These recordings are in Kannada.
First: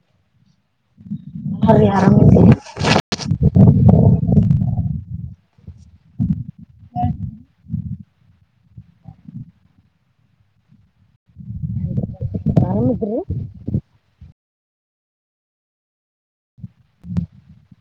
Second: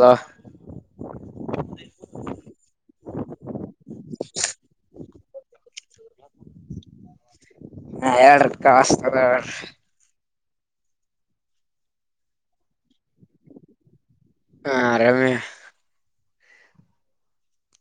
ಹಲೋ ನರಿಗೆ ಆರಾಮಭಿದೆ ಹ ಹ ಎಡು ಕಸ್ತದ ಎ ಸರು ಹಾ ಆರಾಮೇ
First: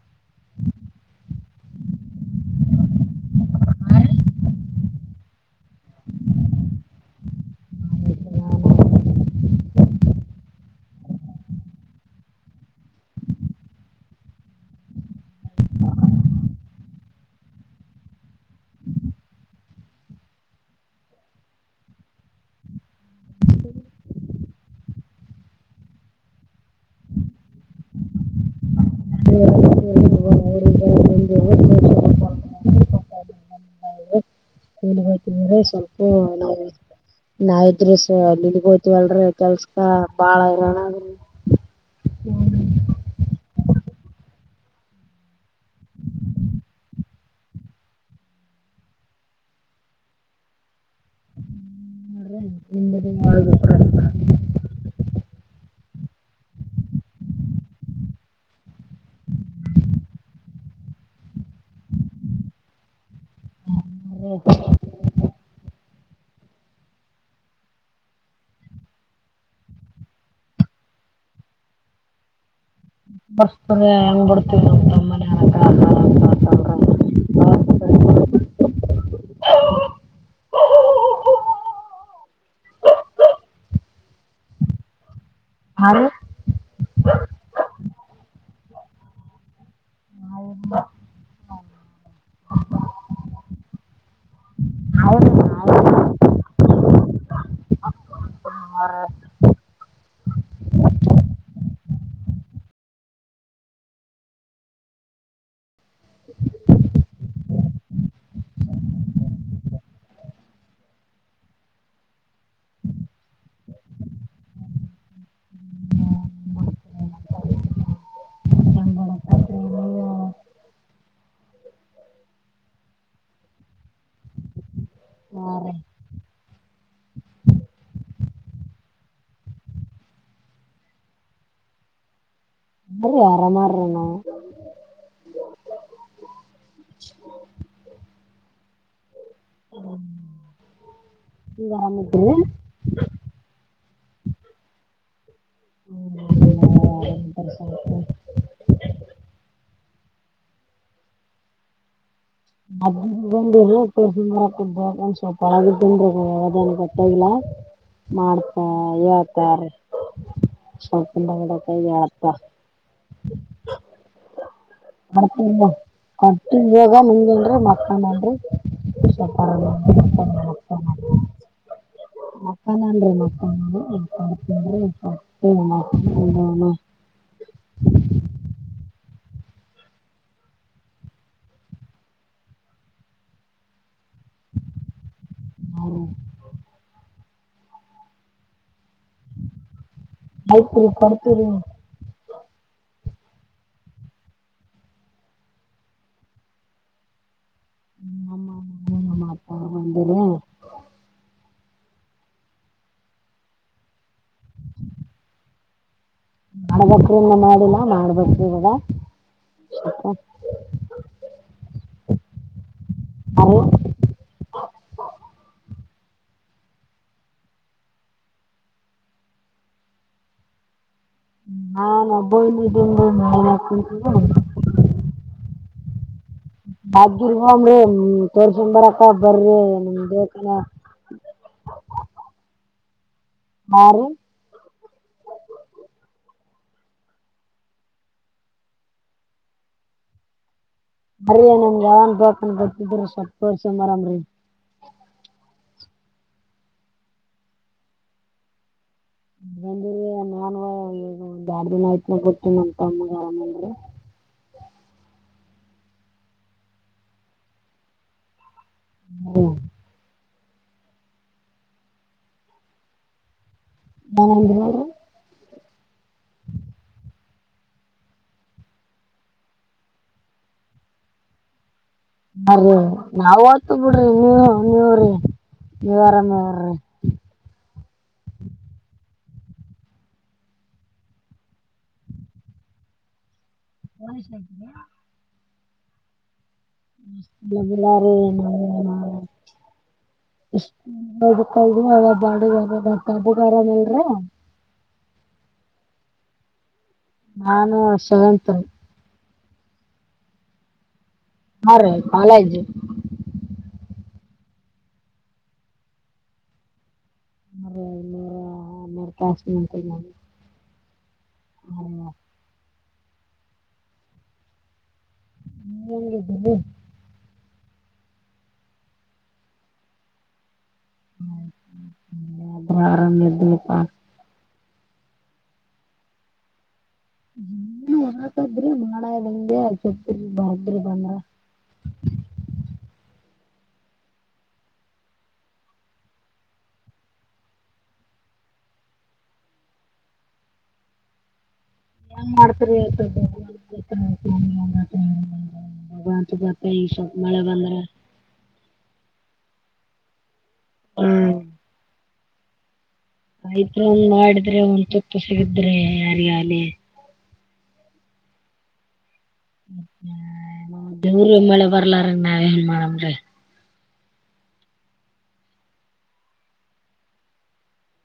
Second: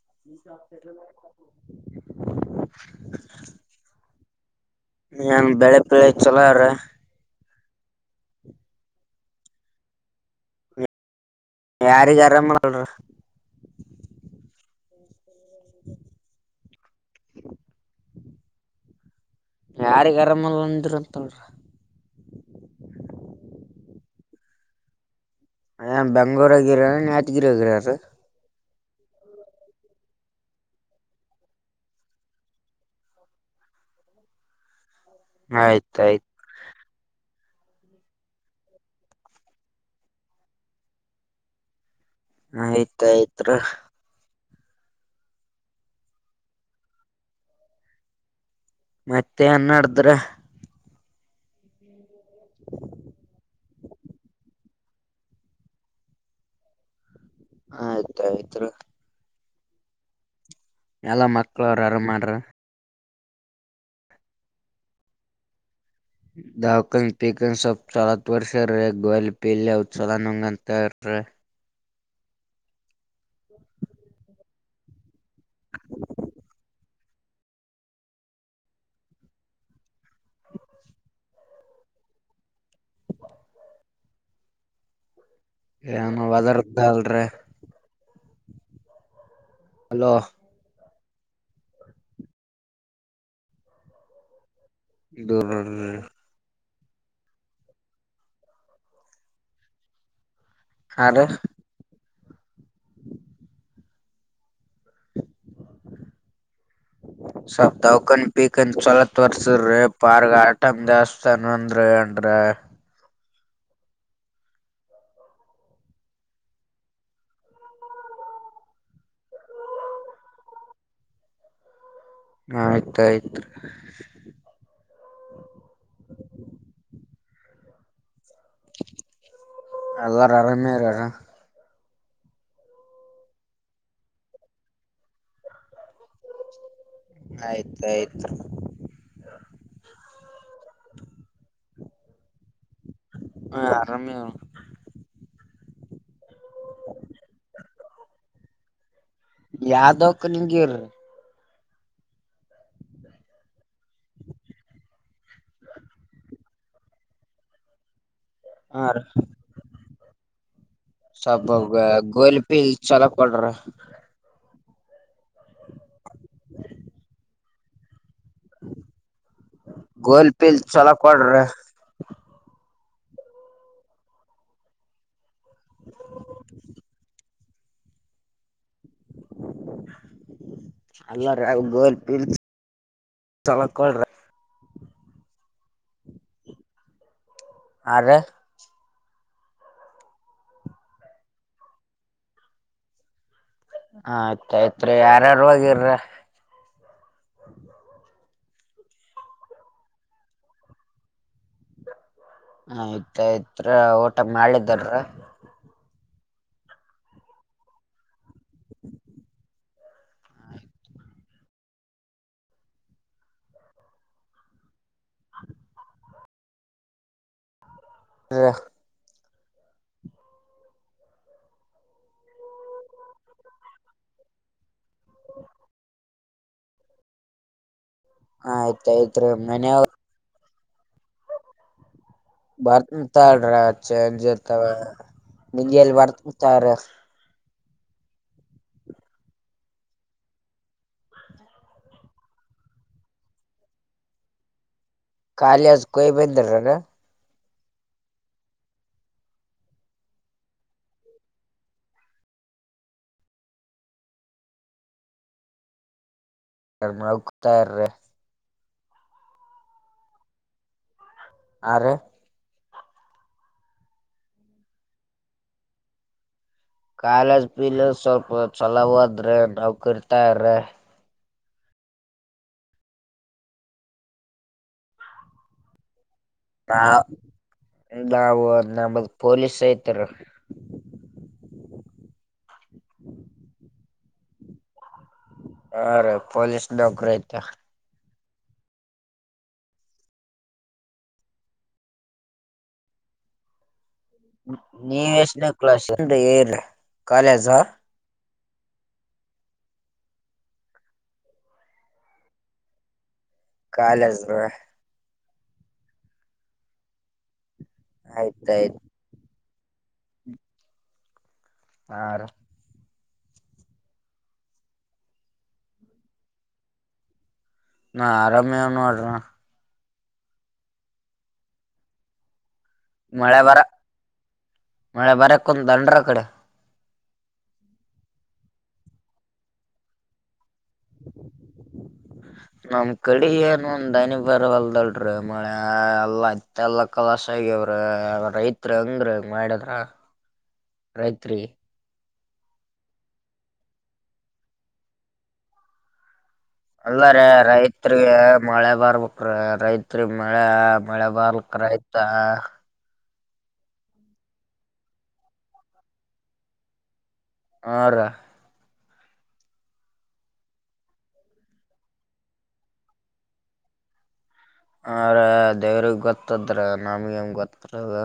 ಹ ನೀನ್ ಬೆಳೆ ಬೆಳೆ ಚಲೋ್ರ ಯಾರ ಜರಮ್ಮಳ್ರ ಹ ಯಾರಿಗ ಆರಾಮಲ್ಲಂದ್ರ ಅಂತಳ್ರ ಏ ಬೆಂಗಳೂರುಗಿರಾರ ಯನ್ಯಟಗಿರಿ ಹಗರಾರ ತಿಯ್ತ್ರೆ ಸ್ವಲ್ಪ ಆಯ್ತಾಯ್ತ್ ಅ ನಾವಿದ್ರೀ ಸಲ್ಲಿಲ್ಲಿಗ ಹೋ್ತೀವಲ್ರಿೀ ಕೆಲ್ಸಕ ಬಾಳಣ ಆಯ್ತಾಯ್ತ್ ಮತ್ತೆ ನ್ಡ್ದ್ರ [unintelligible] [inaudible] ಆ ಆಯ್ತ ಆಯ್ತ್ [unintelligible] ಎಲ್ಲ ಮಕ್ಕಳ ಅವರು ಅರಮನ್್ರ [unintelligible] ಹ್ಮ ದಾಕಂಗ ಪಿಕನ್ ಸಪ್ ಚಲತ್ ವರ್ಷ ರೇ ಗ್ವಲ್ ಪಿಲ್ಲ ಉತ್ಸಲಾನಂಗ ಅಂತ ಹ ಬರ್ತದೆ ಹೆಂಗ್ ಬಿಡ್ತೀವಿ ನಮ ನಮ್ಮ್ ಮನೆಕ [unintelligible] [inaudible] [inaudible] ಏನು ವದರ್ತ ಅಲ್ರರಿ ಹಲೋ. ದೂರ [unintelligible] ಹಾಂ ಕಾರು [inaudible] [inaudible] ಸ್ವಲ್ಪ ದವಕನಿ ಪಿಕಾನಿ ಚೋಲಾ ರಿ ಪಾರ್ಗ ಆಟಮ ಜಾಸ್ತಿ ಆನಂದರ ಏ [unintelligible] ರಿ ರೀ ಆಯ್ತಾಯ್ತ್ ರಿ ರೀ ಎಲ್ಲಾರು ಅರಾಮರಿರಾ [unintelligible] ಆರಾಮ ಮಾರಣ್ಣ ಆಯ್ತ ಆಯ್ತ ನೀವ್ ಆರಾಮಿದ್ರಿ ಹಾ ಆರಾಮವಿ ಅಮ್ಮ ಯಾವ ದವಕಾನಿಗ ಇರಾ [inaudible] [unintelligible] ಮಾಡಪ ಹಾ ರೀ ಹೇಳ್ತಾರೆ ಸ್ವಲ್ಪ ಹೇಳ್ತಾ ಗೋಲಿಪಿಲಿ ಚೋಲಾ ಕೊಡ್ರರಿ [inaudible] [unintelligible] [inaudible] ಮಕಂದನ್ ಗೋಲ್ ಪೀಲ್ ಚೊಲೋ ಕೊಡ್ರಿ ರಿ ಮಕಂದನ್ [inaudible] ಹ್ಮ ಹ [unintelligible] [inaudible] ಅಲ್ಲರಿ ಗೋಲಿಪಿಲಿ [unintelligible] [inaudible] ಆ ರಿ [unintelligible] ಆ ಆಯ್ತ ಆಯ್ತ್ ರಿ ಯಾರಾರ ಹೋಗರಿ ನಮ್ಮ ಅಮ್ಮ ಹ ಅಪ್ಪಾ ಬಂದವೀ ಹ ಆಯ್ತ್ ಆಯ್ತಾ ರಿ ಊಟ ಮಾಡಿದರಿ ಮಾಡ್ಬೇಕ್ರಿ ಇನ್ನ ಮಾಡಿಲ್ಲಾ ಮಾಡ್ಬೇಕ್ರಿ ಇವಾಗ ಹೌದ ರಿ [inaudible] [inaudible] ನಾನು ಒಬ್ಬವನೇ ಇದೀನಿ ರಿ [unintelligible] ಯಾದಗಿರಿ ಗೊಂಬ್ರಿ ನಿಮ್ಮ ತೋರಿಸ ಎಂದು ಬರಕ ಆಯ್ತಾಯ್ತ್ರಿ ಬರಿ ಮನ್ಯಾಗ ದಾವಾಕನೇಕ [unintelligible] ಬರ್ತನೀ ತಡೀರಿ ಹಾರಿ ಚೇಂಜ್ ಇರತವ ಮುಂಜಾಲೆ ತಗರಿ [unintelligible] ಬರಿ ನನ್ಗ ಯಾವನ್ ದವಕನಿ ಗೋತ್ತಿದ್ರ ಸ್ವಲ್ಪ ತೋರ್ಸ ಎಂದ ಬರಮಮ್ರಿ ಕಾಲೇಜಿಗ್ ಹೋಗಿ ಬಂದ್ರೇನು. [inaudible] ಈಗ ಒಂದ್ ಎರಡ ದಿನ ಐತಿ ಬಿಟ್ಟ ನಮ್ಮ ತಮ್ಮಗ ಆರಾಮ ಇಲ್ಲರಿ ನೌಕರಿ ತೊಗರಿ ಊ ಹಾ ರಿ [inaudible] ಕಾಲೇಜ್ ಫ್ರಿಲೆ ಸ್ವಲ್ಪ ಚಲವುದ್ರೆ ನವಾಕರಿ ತೊಗರಿ ಹ ರೀ ನಾವ್ ಹೊತ್ತಿವ ಬಿಡ್ರಿ ನೀವು ನೀವ್ರರಿ ನೀವ ಆರಾಮ. ನಾ [unintelligible] ನಾವು ನಮದು ಪೊಲೀಸ್ ಐತಾರಿ. ಪೊಲೀಸ್ ಆಕಿದಯ ಹ ರೀ ಪೊಲಿಸ್ ನೌಕ್ರಿ ಅಯ್ತೆ. ಹ್ಮ ಹ. [unintelligible] ನೀ ಎಷ್ಟ್ನೇ ಕ್ಲಾಸ್. [unintelligible] ನಾನು ಸೇವೆಂತ್. ಹಾ [unintelligible] ಕಾಲಜು. ಕಾಲಜರು. ಅರೆ ಆಯ್ತಾಯ್ತು. ಹ. ಹಾ ರ. [unintelligible] ನಾ ಆರಾಮೇನ್ ನೋಡ್ರ. ಹರಮ್ ಮಳೆ ಬರ ಇದಿನಪ್ಪಾ. ಮಳೆ ಬರಕನ್ ಬಂದ್ರಕಡೆ. ಹ್ಮ್ಮ್ ಹಾಕದ್ರಿ ಮಾಡಂಗ್ ಬಂದ್ರೆ ಚತ್ತರ್ ಬಾಗಿ. ಇ್ರ ಬಂದ. ಒಂದ್ ಹನಿ ಬರವಲ್ದಲ್ರಿ ಮಳೆ ಎಲ್ಲ ಇತ್ ಎಲ್ಲ ಕಲಾಶ ಆಗ್ಯವ್ರೀ ರೈತ್. ತ್ರ ಹೆಂಗ್ರಿ ಇಂಗ್ ಮಾಡಿದ್ರ ರೈತ್ರಿ. ಹೆಂಗ ಮಾಡ್ತರಿ. [unintelligible] ಅಲ್ಲಾರೆ ರೈತ್ರಿಗೆ ಮಳೆ ಬರ್ಬ. ಕ್ರಿ ರೈತ್ರಿ ಮಳೆ ಮಳೆ ಬರ್ಲಕ್ ರೈತ. ರೈತ್ರ ಒಂದ್ ಮಾಡಿದ್ರೆ ಒಂದ್ ತುಪ್ಪ ಸಿಗಿದ್ರೆ ಯಾರಿಗ ಅಲಿ. ಹರ. ದೇವರ್ ಮಳೆ ಬರ್ಲಾರ ನಾವ್ ಏನ್ ಮಾಡಂರಿ. ಹಾ ರೀ ದೇವ್ರಿಗೆ ಗೊತ್ತದ್ರಿ ನಮಗ್ ಏನ್ ಗೀತಾಕತ್ರಿ.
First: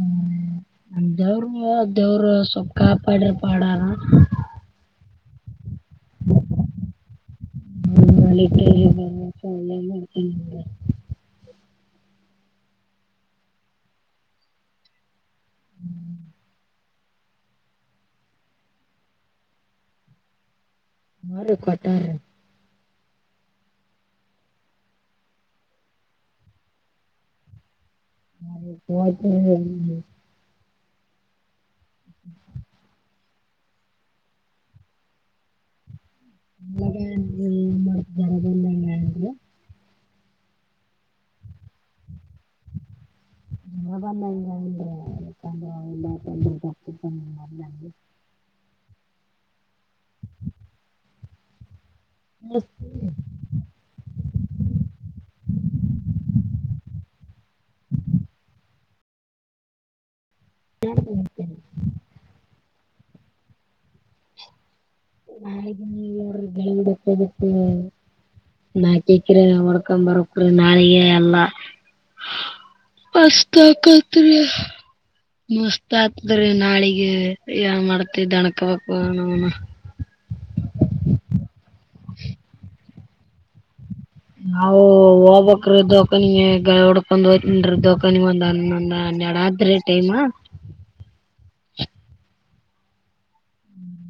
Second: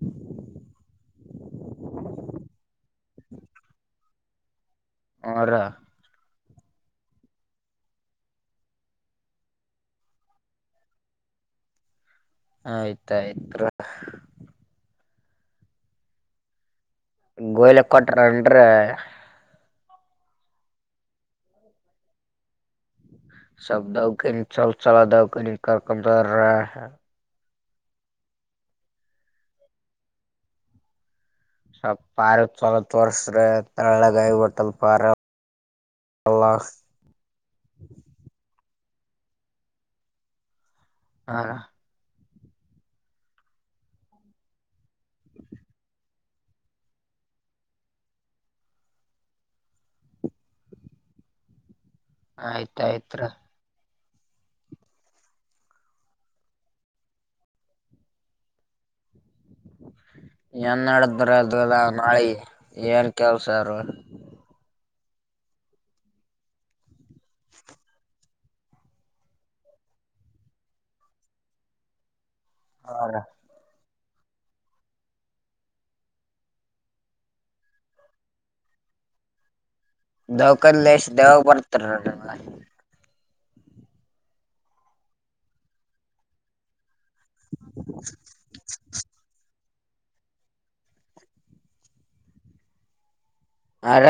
ಹ್ಮ ದವರು ದೇವ್ರ ಸೊ ಕಾಪಾಡ ಪಾಡಾರ. ಹರ. [inaudible] ಹಾ ಮಾಳಿ ಚಳಿ. [unintelligible] ಆಯ್ತ್ ಆಯಿತ್ರು. ಹ್ಮ್. ಗೋಯ್ಲಕ್ಕೋಟ್ ಏನ್ರಿ. ಹಾ ರೀ ಕೊಟ್ಟಾರೀ. [unintelligible] [unintelligible] ಸಪ್ ಪಾರ ಚಲತ್ ತೋರುಸರಿ ತರಳಗಾಯ ಬತಲ್ ಪಾರ. ಅಲ್ಲ ಸ್. [inaudible] ಹಾ. ನೀಲ್ಲ ಬಲ್ಲ. [inaudible] ಆಯ್ತಾಯಯ್ತ್ರ. ಏನ್ ನಡದ್ರ ಅದುಲ್ಲ ನಾಳೆ ಏನ್ ಕೆಲ್ಸಾರು. ನ ನೀರು ಬೆಳಿಲಿಲ್ದಾವಕೆ. ನಾಕ್ ಎಕ್ರಿ ಹೊಡ್ಕೊ ಬರಕ್ರಿ ನಾಳಿಗೆ ಎಲ್ಲಾ. ಮಸ್ತಕಾತ್ರಿ. ಮಸ್ತ್ ಅಕದ್ರಿ ನಾಳಿಗೆ ಏನ್ ಮಾಡ್ತಿ. [unintelligible] ದವಕದಲೆಷ್ಟ್ ದವಾಗ ಬರ್ತಾದ್ರಿ ನಿಮ್ಗ. ನಾವು ಹೋಗಬಕ್ರ ದವಕನಿಗೆ ಗಳೇ ಹೊದ್. ಒಂದ್ ಹೋಕಂನ್ರೀ ದವ್ಕಾನಿಗ್ ಒಂದ್ ಹನ್ನೊಂದ್ ಹನ್ನೆರಡ್ ಆದ್ರಿ ಟೈಮ. ಆರ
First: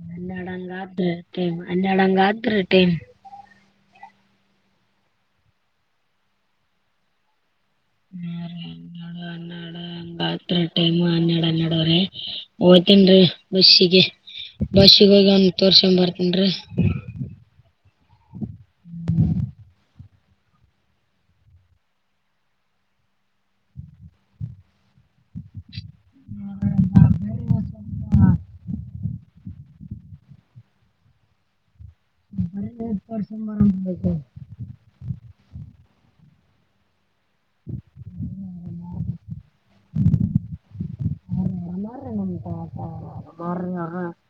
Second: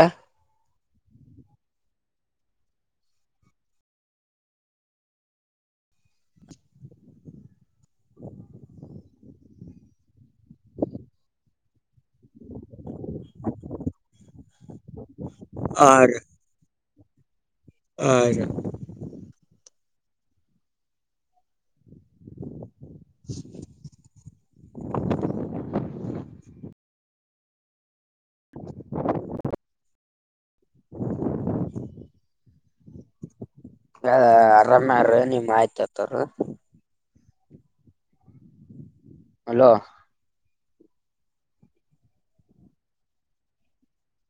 ಹ ಟೈಮ್ ಹನ್ನೆಡು ಹಂಗತ್ ರೀ ಟೈಮ್ ಹಾ ರೀ ಹನ್ನೆರಡು ಹನ್ನೆಡು್ಹತ್ರ ಟೈಮ ಹನ್ನೆರ ಹನ್ನೆಡುವ್ರೀ ಹಓ್ತನ್ರೀ ಬಸ್ಸಿಗೆ ಬಸ್ಸಿಗೆ ಹೋಗಿ ಒಗಿ ತೋರಿಸಿಕೊಡು ಅ ಬರ್ತನ್ರಿ ಬರೀ ತೋರ್ಸ್ಕೊಂಡ್ ಅ ಆರಾಮ್ಯಾರ ನಿಮ್ ಆಯ್ತ ಆತಾರ ಹ್ಮ ಹಲೋ ಹ್ಮ ಅ್ರ ನಮ್ಮ್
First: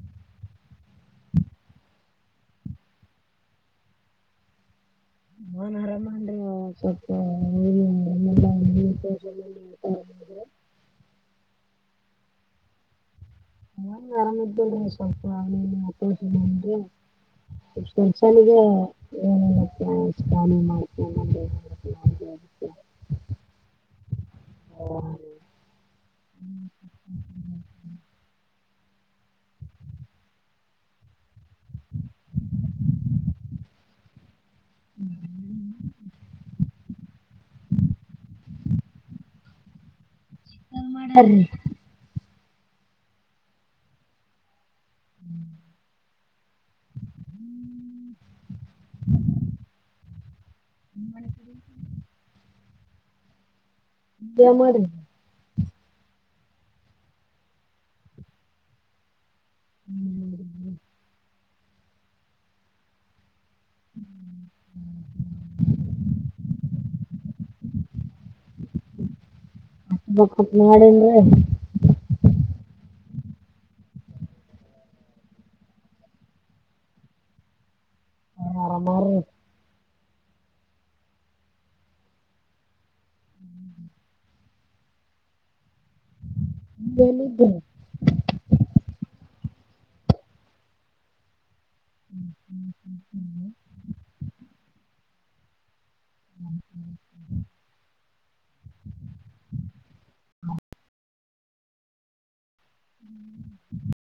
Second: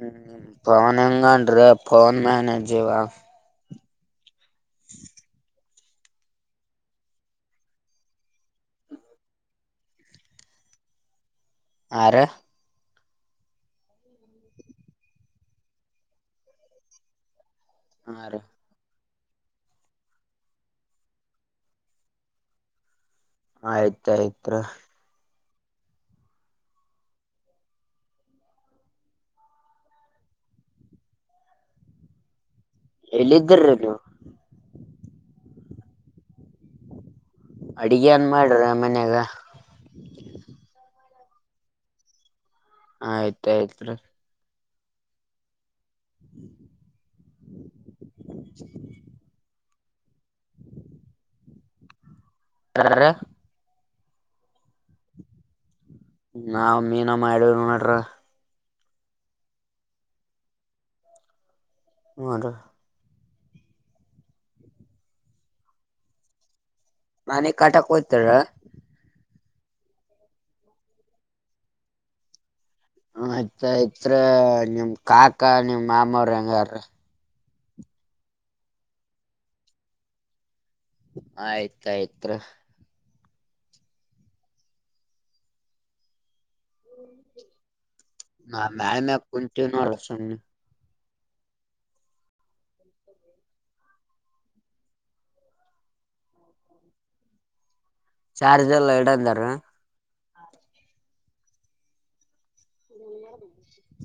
ಹ್ಮ ಪನ್ ಹೆಂಗೊಂಡ ರೀ ಪಫೋನ್ ಮ್ಯನೆೇಜವಾ ನನ್ ಆರಾಮ ಅನ್ಸ್ವಲ್ಪ ಇ ಆ ರೀ ಹ ಆರಾಮತಡ ಸ್ವಲ್ಪ ಅವನ ನಕ ಒಂದಸಲಿಗೆ ಹ ರೀ ಏಲ್ಲ ಸ್ನ ಮಾಡ್ತ ಆಯ್ತ ಆಯ್ತ ಹ್ಮ ಎಲ್ಲಿದ್ದರ ನೀವು ಹ್ಮ ಅಡಿಗೆ ಅನ್ ಮಾಡ್ರ ಮನ್ಯಾಗ ಹ ಆಯ್ತ ಆಯ್ತ್ ಹ್ಮ್ ಮಾಡ ಬರರ ಬ ಮಾಡಾರ ನಾವು ಮೀನ ಮಾಡೀವಿ ನೋಡ್ರಿ ಹ್ಮ್ ನ ಅನ ಕಾಟಕ್ ಹೋಯ್ತಾರ ಮಾಡ ಹ ಆಯ್ತ ಆಯ್ತ್ ನಿಮ್ ಕಾಕಾ ನಿಮ್ ಮಾಮವ್ರ ಹೆಂಗಾರ ಹಾ ಆರಾಮ ರೀ ಆಯ್ತ ಆಯ್ತ್ ರೀ ಎಲ್ಲಿದ್ರಿ ನಮ ಮ್ಯಳಿ ಮ್ಯಾಗ ಕುಂತಿ ನೋಡ ಸುಮ್ಮ ಹ್ಮ್ ಹ್ಮ್ ಹ್ಮ್ ಹ್ಮ ಹ್ಮ್ ಹ್ಮ ಹ ಚಾರ್ಜ್ ಎಲ್ಲ ಎರಡಂದಾರ ಹ್ಮ್